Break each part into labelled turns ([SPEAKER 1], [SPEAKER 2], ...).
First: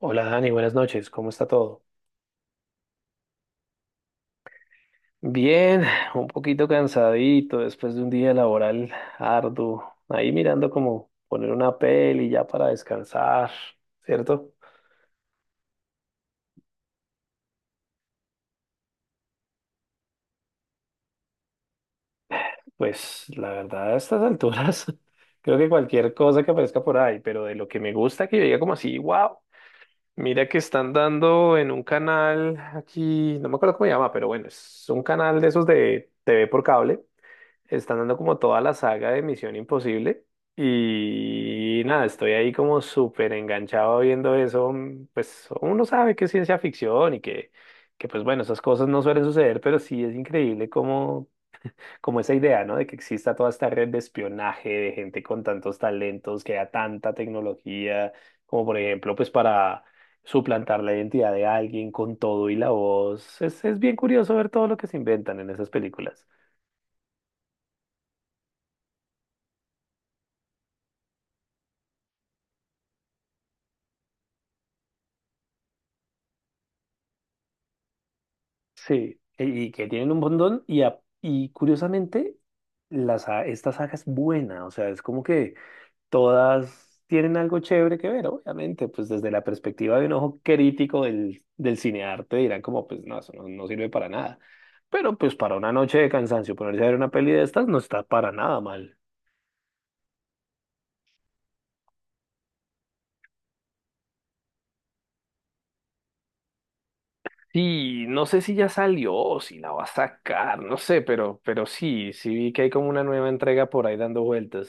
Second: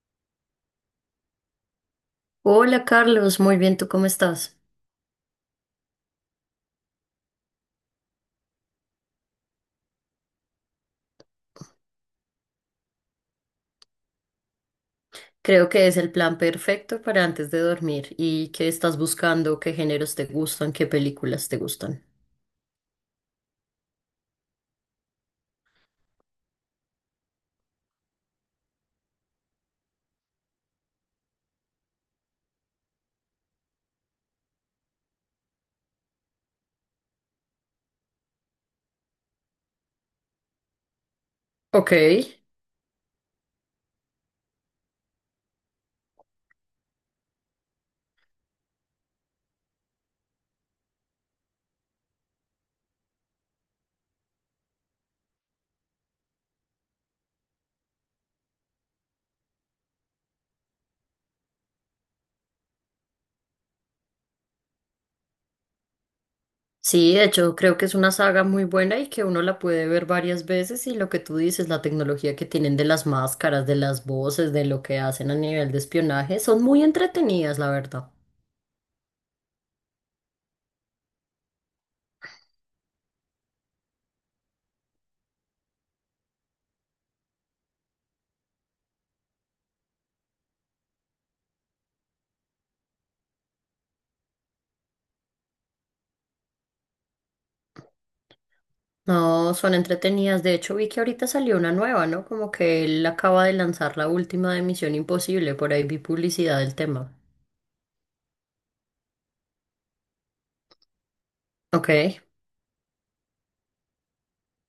[SPEAKER 1] Hola Dani, buenas noches, ¿cómo está todo?
[SPEAKER 2] Hola Carlos, muy bien, ¿tú cómo estás?
[SPEAKER 1] Bien, un poquito cansadito después de un día laboral arduo. Ahí mirando como poner una peli ya para descansar, ¿cierto?
[SPEAKER 2] Creo que es el plan perfecto para antes de dormir. ¿Y qué estás buscando? ¿Qué géneros te gustan? ¿Qué películas te gustan?
[SPEAKER 1] Pues la verdad, a estas alturas, creo que cualquier cosa que aparezca por ahí, pero de lo que me gusta que yo diga como así, wow, mira que están dando en un canal aquí, no me acuerdo cómo se llama, pero bueno, es un canal de esos de TV por cable. Están dando como toda la saga de Misión Imposible y
[SPEAKER 2] Ok.
[SPEAKER 1] nada, estoy ahí como súper enganchado viendo eso. Pues uno sabe que es ciencia ficción y que pues bueno, esas cosas no suelen suceder, pero sí es increíble como, como esa idea, ¿no? De que exista toda esta red de espionaje, de gente con tantos talentos, que haya tanta tecnología, como por ejemplo, pues para... suplantar la identidad de alguien con todo y la voz. Es bien curioso ver todo lo que se inventan en esas películas.
[SPEAKER 2] Sí, de hecho, creo que es una saga muy buena y que uno la puede ver varias veces y lo que tú dices, la tecnología que tienen de las máscaras, de las voces, de lo que hacen a nivel de espionaje, son muy entretenidas, la verdad.
[SPEAKER 1] Sí, y que tienen un montón y, y curiosamente esta saga es buena, o sea, es como que todas tienen algo chévere que ver, obviamente, pues desde la perspectiva de un ojo crítico del cinearte dirán como, pues no, eso no sirve para nada, pero pues para una noche de cansancio ponerse a ver una peli de estas no está para nada mal.
[SPEAKER 2] No, son entretenidas. De hecho, vi que ahorita salió una nueva, ¿no? Como que él acaba de lanzar la última de Misión Imposible, por ahí vi publicidad del tema.
[SPEAKER 1] Sí, no sé si ya salió o si la va a sacar, no sé, pero, pero sí,
[SPEAKER 2] Ok,
[SPEAKER 1] sí vi que hay como una nueva entrega por ahí dando vueltas.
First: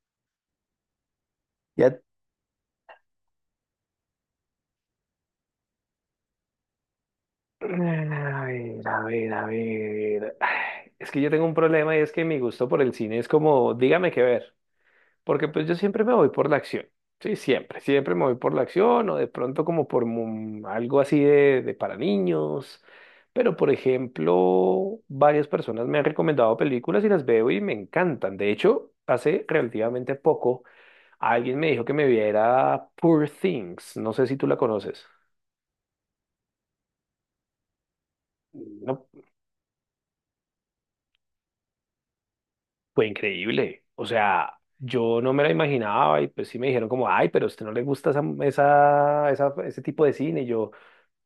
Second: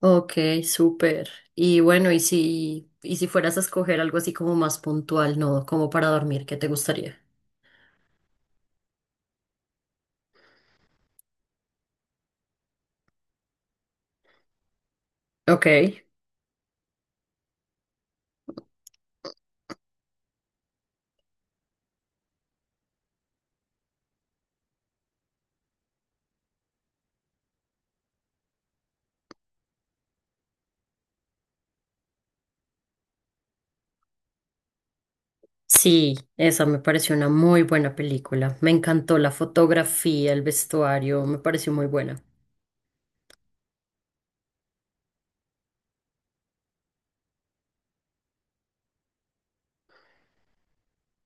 [SPEAKER 2] ok, súper. Y
[SPEAKER 1] ¿Y a,
[SPEAKER 2] bueno, y si fueras a escoger algo así como más puntual, ¿no? Como para dormir, ¿qué te gustaría?
[SPEAKER 1] A ver, a ver. Ay, es que yo tengo un problema y es que mi gusto por el cine es como, dígame qué ver, porque pues
[SPEAKER 2] Ok,
[SPEAKER 1] yo siempre me voy por la acción, sí, siempre me voy por la acción o de pronto como algo así de para niños, pero por ejemplo, varias personas me han recomendado películas y las veo y me encantan. De hecho, hace relativamente poco alguien me dijo que me viera Poor Things, no sé si tú la conoces.
[SPEAKER 2] sí, esa me pareció una muy buena película. Me
[SPEAKER 1] No.
[SPEAKER 2] encantó la fotografía, el vestuario, me pareció muy buena.
[SPEAKER 1] Fue increíble. O sea, yo no me la imaginaba y pues sí me dijeron como, ay, pero a usted no le gusta ese tipo de cine. Y yo,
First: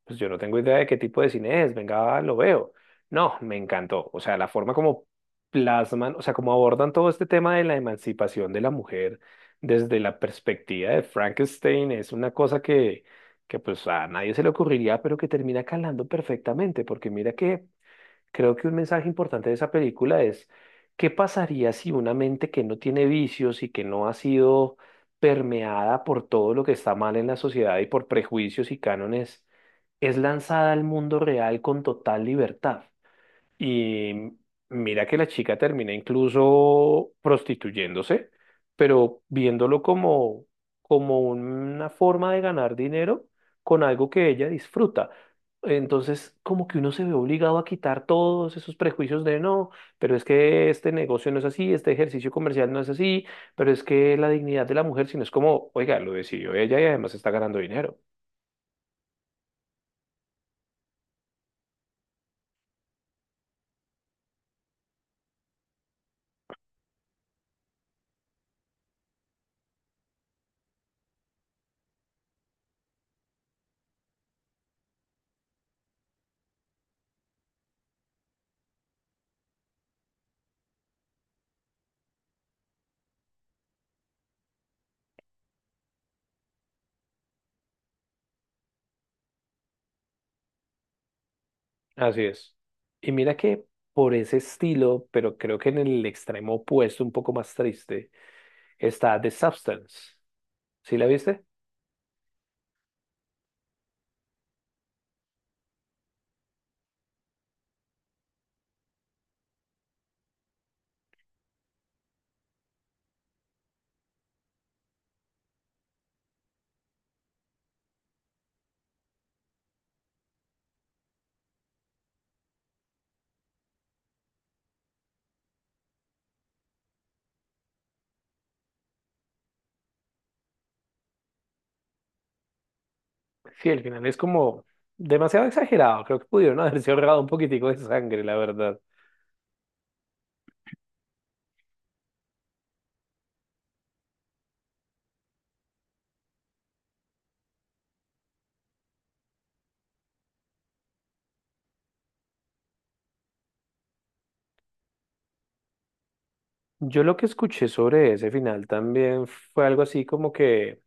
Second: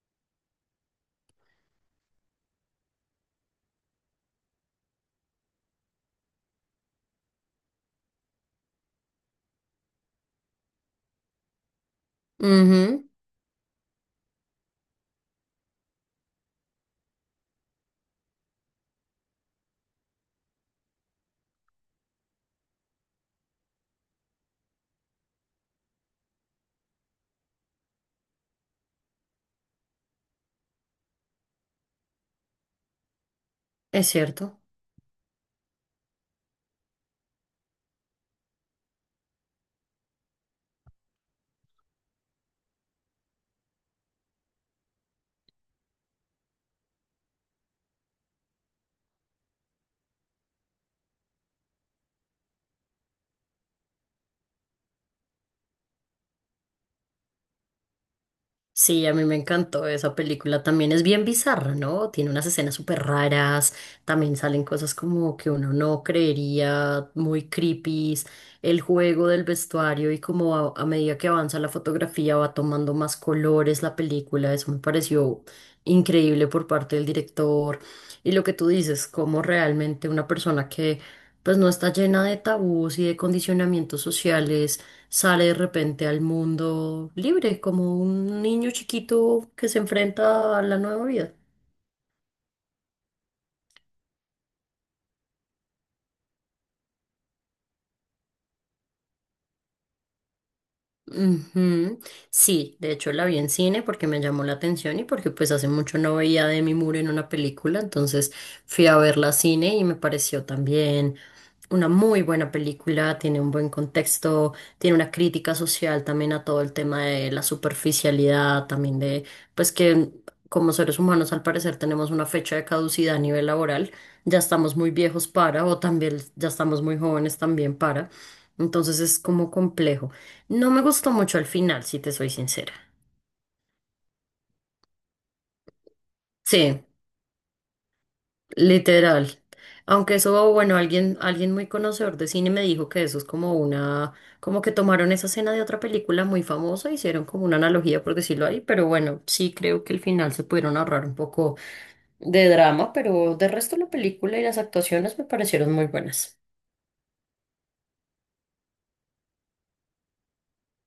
[SPEAKER 1] pues yo no tengo idea de qué tipo de cine es, venga, lo veo. No, me encantó. O sea, la forma como plasman, o sea, como abordan todo este tema de la emancipación de la mujer desde la perspectiva de Frankenstein es una cosa que,
[SPEAKER 2] Ujú,
[SPEAKER 1] que pues a nadie se le ocurriría, pero que termina calando perfectamente, porque mira que... Creo que un mensaje importante de esa película es, ¿qué pasaría si una mente que no tiene vicios y que no ha sido permeada por todo lo que está mal en la sociedad y por prejuicios y cánones, es lanzada al mundo real con total libertad?
[SPEAKER 2] es
[SPEAKER 1] Y
[SPEAKER 2] cierto.
[SPEAKER 1] mira que la chica termina incluso prostituyéndose, pero viéndolo como, como una forma de ganar dinero con algo que ella disfruta. Entonces, como que uno se ve obligado a quitar todos esos prejuicios de no, pero es que este negocio no es así, este ejercicio comercial no es así, pero es que la dignidad de la mujer, sino es como, oiga, lo decidió ella y además está ganando dinero.
[SPEAKER 2] Sí, a mí me encantó esa película. También es bien bizarra, ¿no? Tiene unas escenas súper raras. También salen cosas como que uno no creería, muy creepy. El juego del vestuario y como a medida que avanza la fotografía va tomando más colores la película. Eso me pareció increíble por parte del director. Y lo que tú dices, como realmente una persona que pues no está llena de tabús y de condicionamientos sociales sale de repente al mundo libre, como un niño chiquito que se enfrenta a la nueva vida.
[SPEAKER 1] Así es. Y mira que por ese estilo, pero creo que en el extremo opuesto, un poco más triste, está The Substance. ¿Sí la viste?
[SPEAKER 2] Ujú. Sí, de hecho la vi en cine porque me llamó la atención y porque pues hace mucho no veía a Demi Moore en una película, entonces fui a verla a cine y me pareció también una muy buena película, tiene un buen contexto, tiene una crítica social también a todo el tema de la superficialidad, también de pues que como seres humanos al parecer tenemos una fecha de caducidad a nivel laboral, ya estamos muy viejos para o también ya estamos muy jóvenes también para, entonces es como complejo. No me gustó mucho al final, si te soy sincera.
[SPEAKER 1] Sí, el final es como demasiado exagerado. Creo que pudieron
[SPEAKER 2] Sí,
[SPEAKER 1] haberse ahorrado un poquitico de sangre, la verdad.
[SPEAKER 2] literal. Aunque eso, bueno, alguien, alguien muy conocedor de cine me dijo que eso es como una, como que tomaron esa escena de otra película muy famosa, hicieron como una analogía, por decirlo ahí, pero bueno, sí creo que al final se pudieron ahorrar un poco de drama, pero de resto la película y las actuaciones me parecieron muy buenas.
[SPEAKER 1] Yo lo que escuché sobre ese final también fue algo así como que,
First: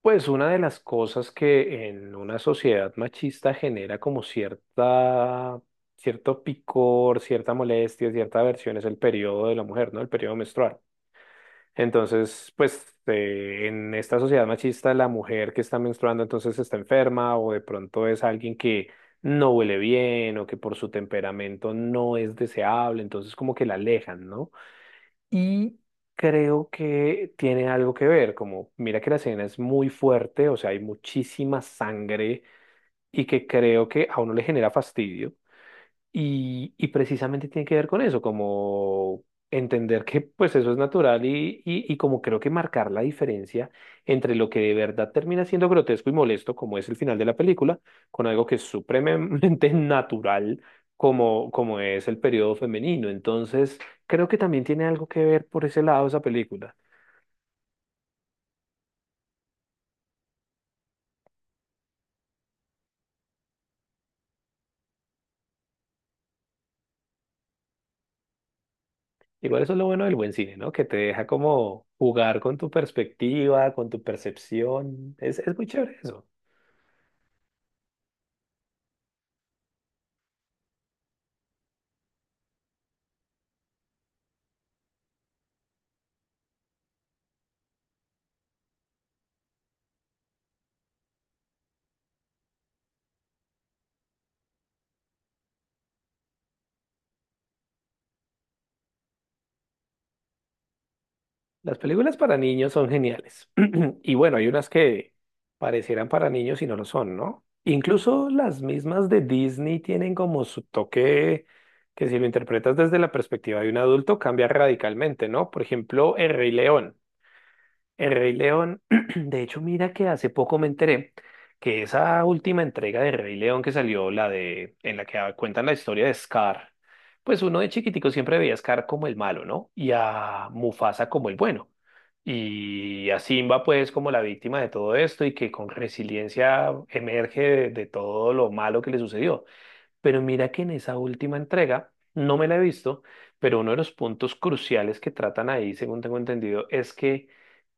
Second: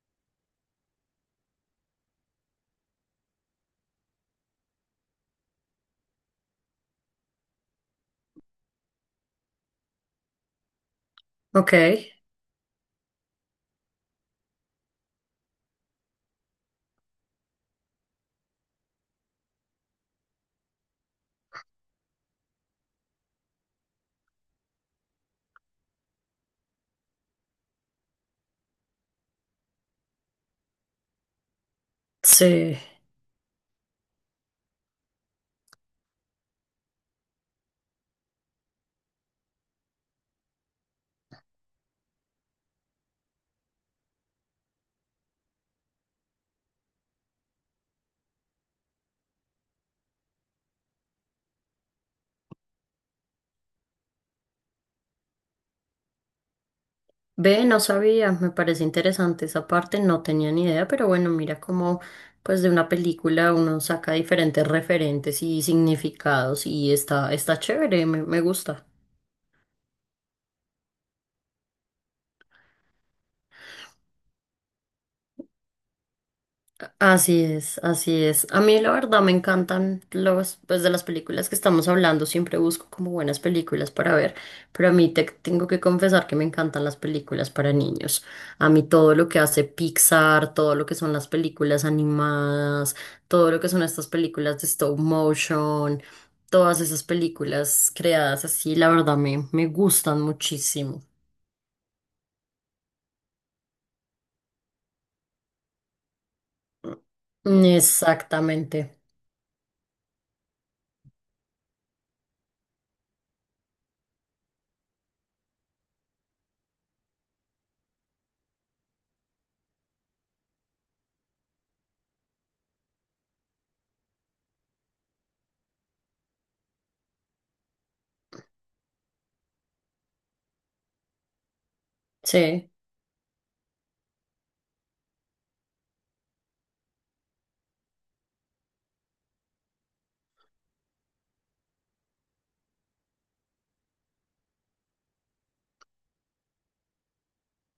[SPEAKER 1] pues una de las cosas que en una sociedad machista genera como cierta, cierto picor, cierta molestia, cierta aversión es el periodo de la mujer, ¿no? El periodo menstrual.
[SPEAKER 2] Ok,
[SPEAKER 1] Entonces, pues en esta sociedad machista, la mujer que está menstruando entonces está enferma o de pronto es alguien que no huele bien o que por su temperamento no es deseable, entonces como que la alejan, ¿no? Y creo que tiene algo que ver, como mira que la escena es muy fuerte, o sea, hay muchísima sangre
[SPEAKER 2] sí.
[SPEAKER 1] y que creo que a uno le genera fastidio. Y precisamente tiene que ver con eso, como entender que pues eso es natural y como creo que marcar la diferencia entre lo que de verdad termina siendo grotesco y molesto, como es el final de la película, con algo que es supremamente natural, como, como es el periodo femenino. Entonces, creo que también tiene algo que ver por ese lado esa película.
[SPEAKER 2] Ve, no sabía, me parece interesante esa parte, no tenía ni idea, pero bueno, mira cómo pues de una película uno saca diferentes referentes y significados y está, está chévere, me gusta.
[SPEAKER 1] Igual eso es lo bueno del buen cine, ¿no? Que te deja como jugar con tu perspectiva, con tu percepción. Es muy chévere eso.
[SPEAKER 2] Así es, así es. A mí la verdad me encantan los, pues de las películas que estamos hablando, siempre busco como buenas películas para ver, pero a mí te tengo que confesar que me encantan las películas para niños. A mí todo lo que hace Pixar, todo lo que son las películas animadas, todo lo que son estas películas de stop motion, todas esas películas creadas así, la verdad me gustan muchísimo.
[SPEAKER 1] Las películas para niños son geniales. Y bueno, hay unas que parecieran para niños y no lo son, ¿no? Incluso las
[SPEAKER 2] Exactamente.
[SPEAKER 1] mismas de Disney tienen como su toque que si lo interpretas desde la perspectiva de un adulto cambia radicalmente, ¿no? Por ejemplo, El Rey León. El Rey León, de hecho, mira que hace poco me enteré que esa última entrega de Rey León que salió, la de, en la que cuentan la historia de Scar, pues uno de chiquitico siempre veía a Scar como el malo, ¿no? Y a Mufasa como el bueno.
[SPEAKER 2] Sí.
[SPEAKER 1] Y a Simba, pues, como la víctima de todo esto y que con resiliencia emerge de todo lo malo que le sucedió. Pero mira que en esa última entrega, no me la he visto, pero uno de los puntos cruciales que tratan ahí, según tengo entendido, es que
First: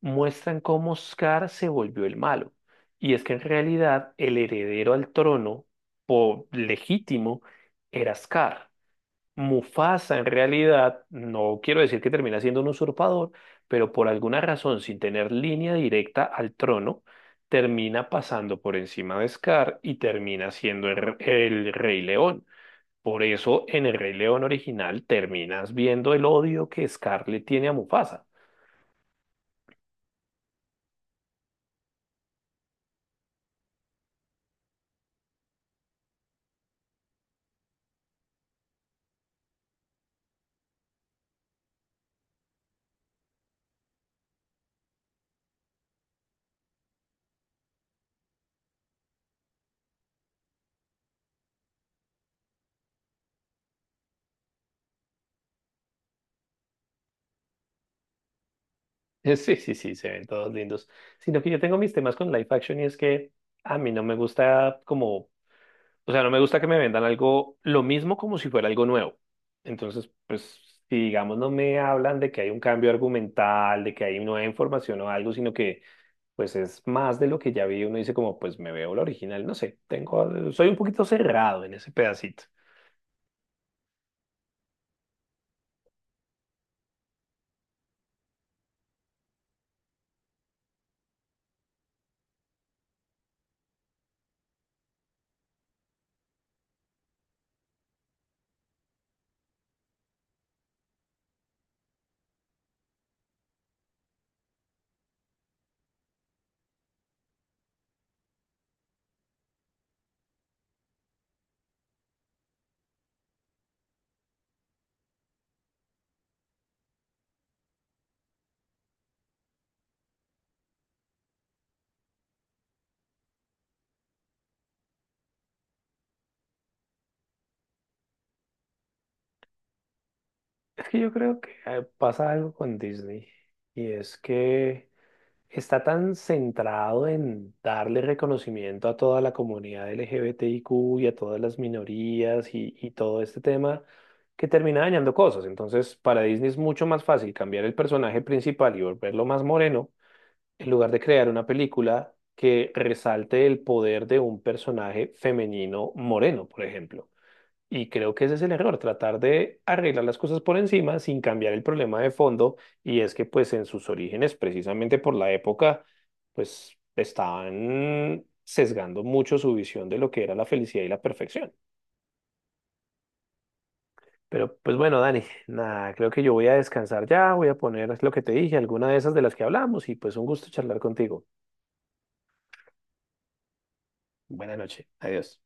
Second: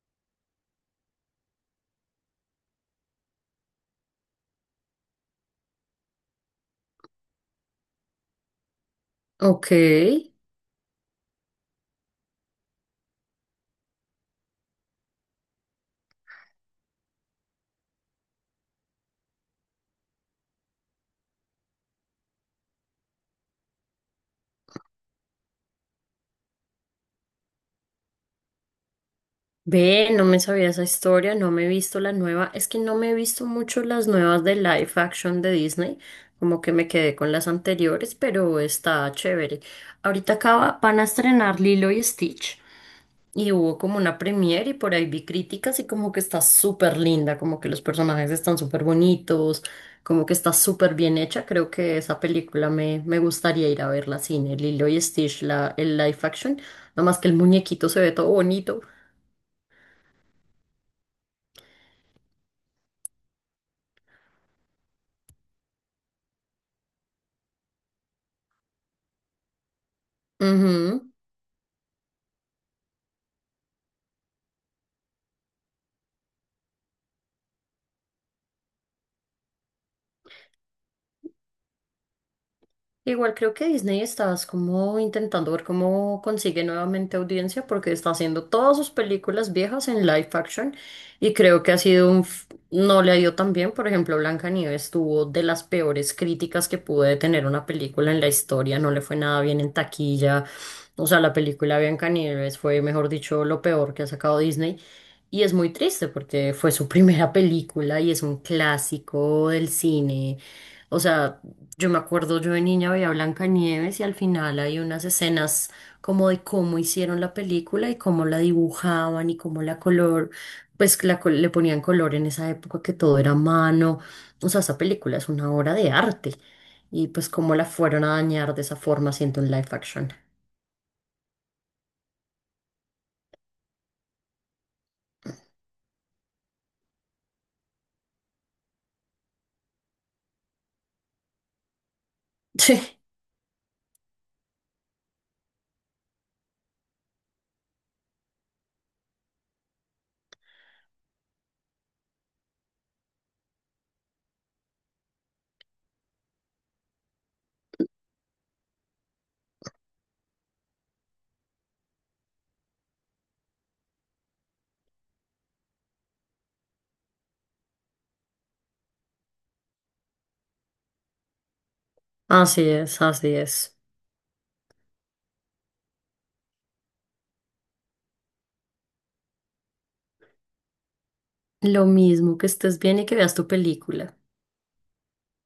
[SPEAKER 1] muestran cómo Scar se volvió el malo. Y es que en realidad el heredero al trono, legítimo, era Scar.
[SPEAKER 2] Ok.
[SPEAKER 1] Mufasa en realidad, no quiero decir que termina siendo un usurpador, pero por alguna razón, sin tener línea directa al trono, termina pasando por encima de Scar y termina siendo el Rey León. Por eso en el Rey León original terminas viendo el odio que Scarlett tiene a Mufasa.
[SPEAKER 2] Ve, no me sabía esa historia, no me he visto la nueva. Es que no me he visto mucho las nuevas de live action de Disney, como que me quedé con las anteriores, pero está chévere. Ahorita acaba, van a estrenar Lilo y Stitch y hubo como una premiere y por ahí vi críticas y como que está súper linda, como que los personajes están súper bonitos, como que está súper bien hecha. Creo que esa película me gustaría ir a verla al cine, Lilo y Stitch, la, el live action, nada más que el muñequito se ve todo bonito.
[SPEAKER 1] Sí, sí, sí, se ven todos lindos. Sino que yo tengo mis temas con live action y es que a mí no me gusta como, o sea, no me gusta que me vendan algo, lo mismo como si fuera algo nuevo. Entonces, pues, si
[SPEAKER 2] Ujú.
[SPEAKER 1] digamos no me hablan de que hay un cambio argumental, de que hay nueva información o algo, sino que pues es más de lo que ya vi, uno dice como, pues me veo la original, no sé, tengo, soy un poquito cerrado en ese pedacito.
[SPEAKER 2] Igual creo que Disney está como intentando ver cómo consigue nuevamente audiencia porque está haciendo todas sus películas viejas en live action y creo que ha sido un... no le ha ido tan bien. Por ejemplo, Blancanieves tuvo de las peores críticas que puede tener una película en la historia, no le fue nada bien en taquilla. O sea, la película Blancanieves fue, mejor dicho, lo peor que ha sacado Disney. Y es muy triste porque fue su primera película y es un clásico del cine. O sea, yo me acuerdo, yo de niña veía Blancanieves y al final hay unas escenas como de cómo hicieron la película y cómo la dibujaban y cómo la color, pues la le ponían color en esa época que todo era a mano. O sea, esa película es una obra de arte y pues cómo la fueron a dañar de esa forma haciendo un live action.
[SPEAKER 1] Es que yo creo que pasa algo con Disney y es que está tan centrado en darle reconocimiento a toda la comunidad LGBTIQ y a todas las minorías y,
[SPEAKER 2] Sí,
[SPEAKER 1] y todo este tema que termina dañando cosas. Entonces, para Disney es mucho más fácil cambiar el personaje principal y volverlo más moreno en lugar de crear una película que resalte el poder de un personaje femenino moreno, por ejemplo. Y creo que ese es el error, tratar de arreglar las cosas por encima sin cambiar el problema de fondo. Y es que pues en sus orígenes, precisamente por la época, pues estaban sesgando mucho su visión de lo que era la felicidad y la perfección.
[SPEAKER 2] así es, así es.
[SPEAKER 1] Pero pues bueno, Dani, nada, creo que yo voy a descansar ya, voy a poner lo que te dije, alguna de esas de las que hablamos y pues un gusto charlar contigo.
[SPEAKER 2] Lo mismo que estés bien y que veas tu película.
[SPEAKER 1] Buenas noches, adiós.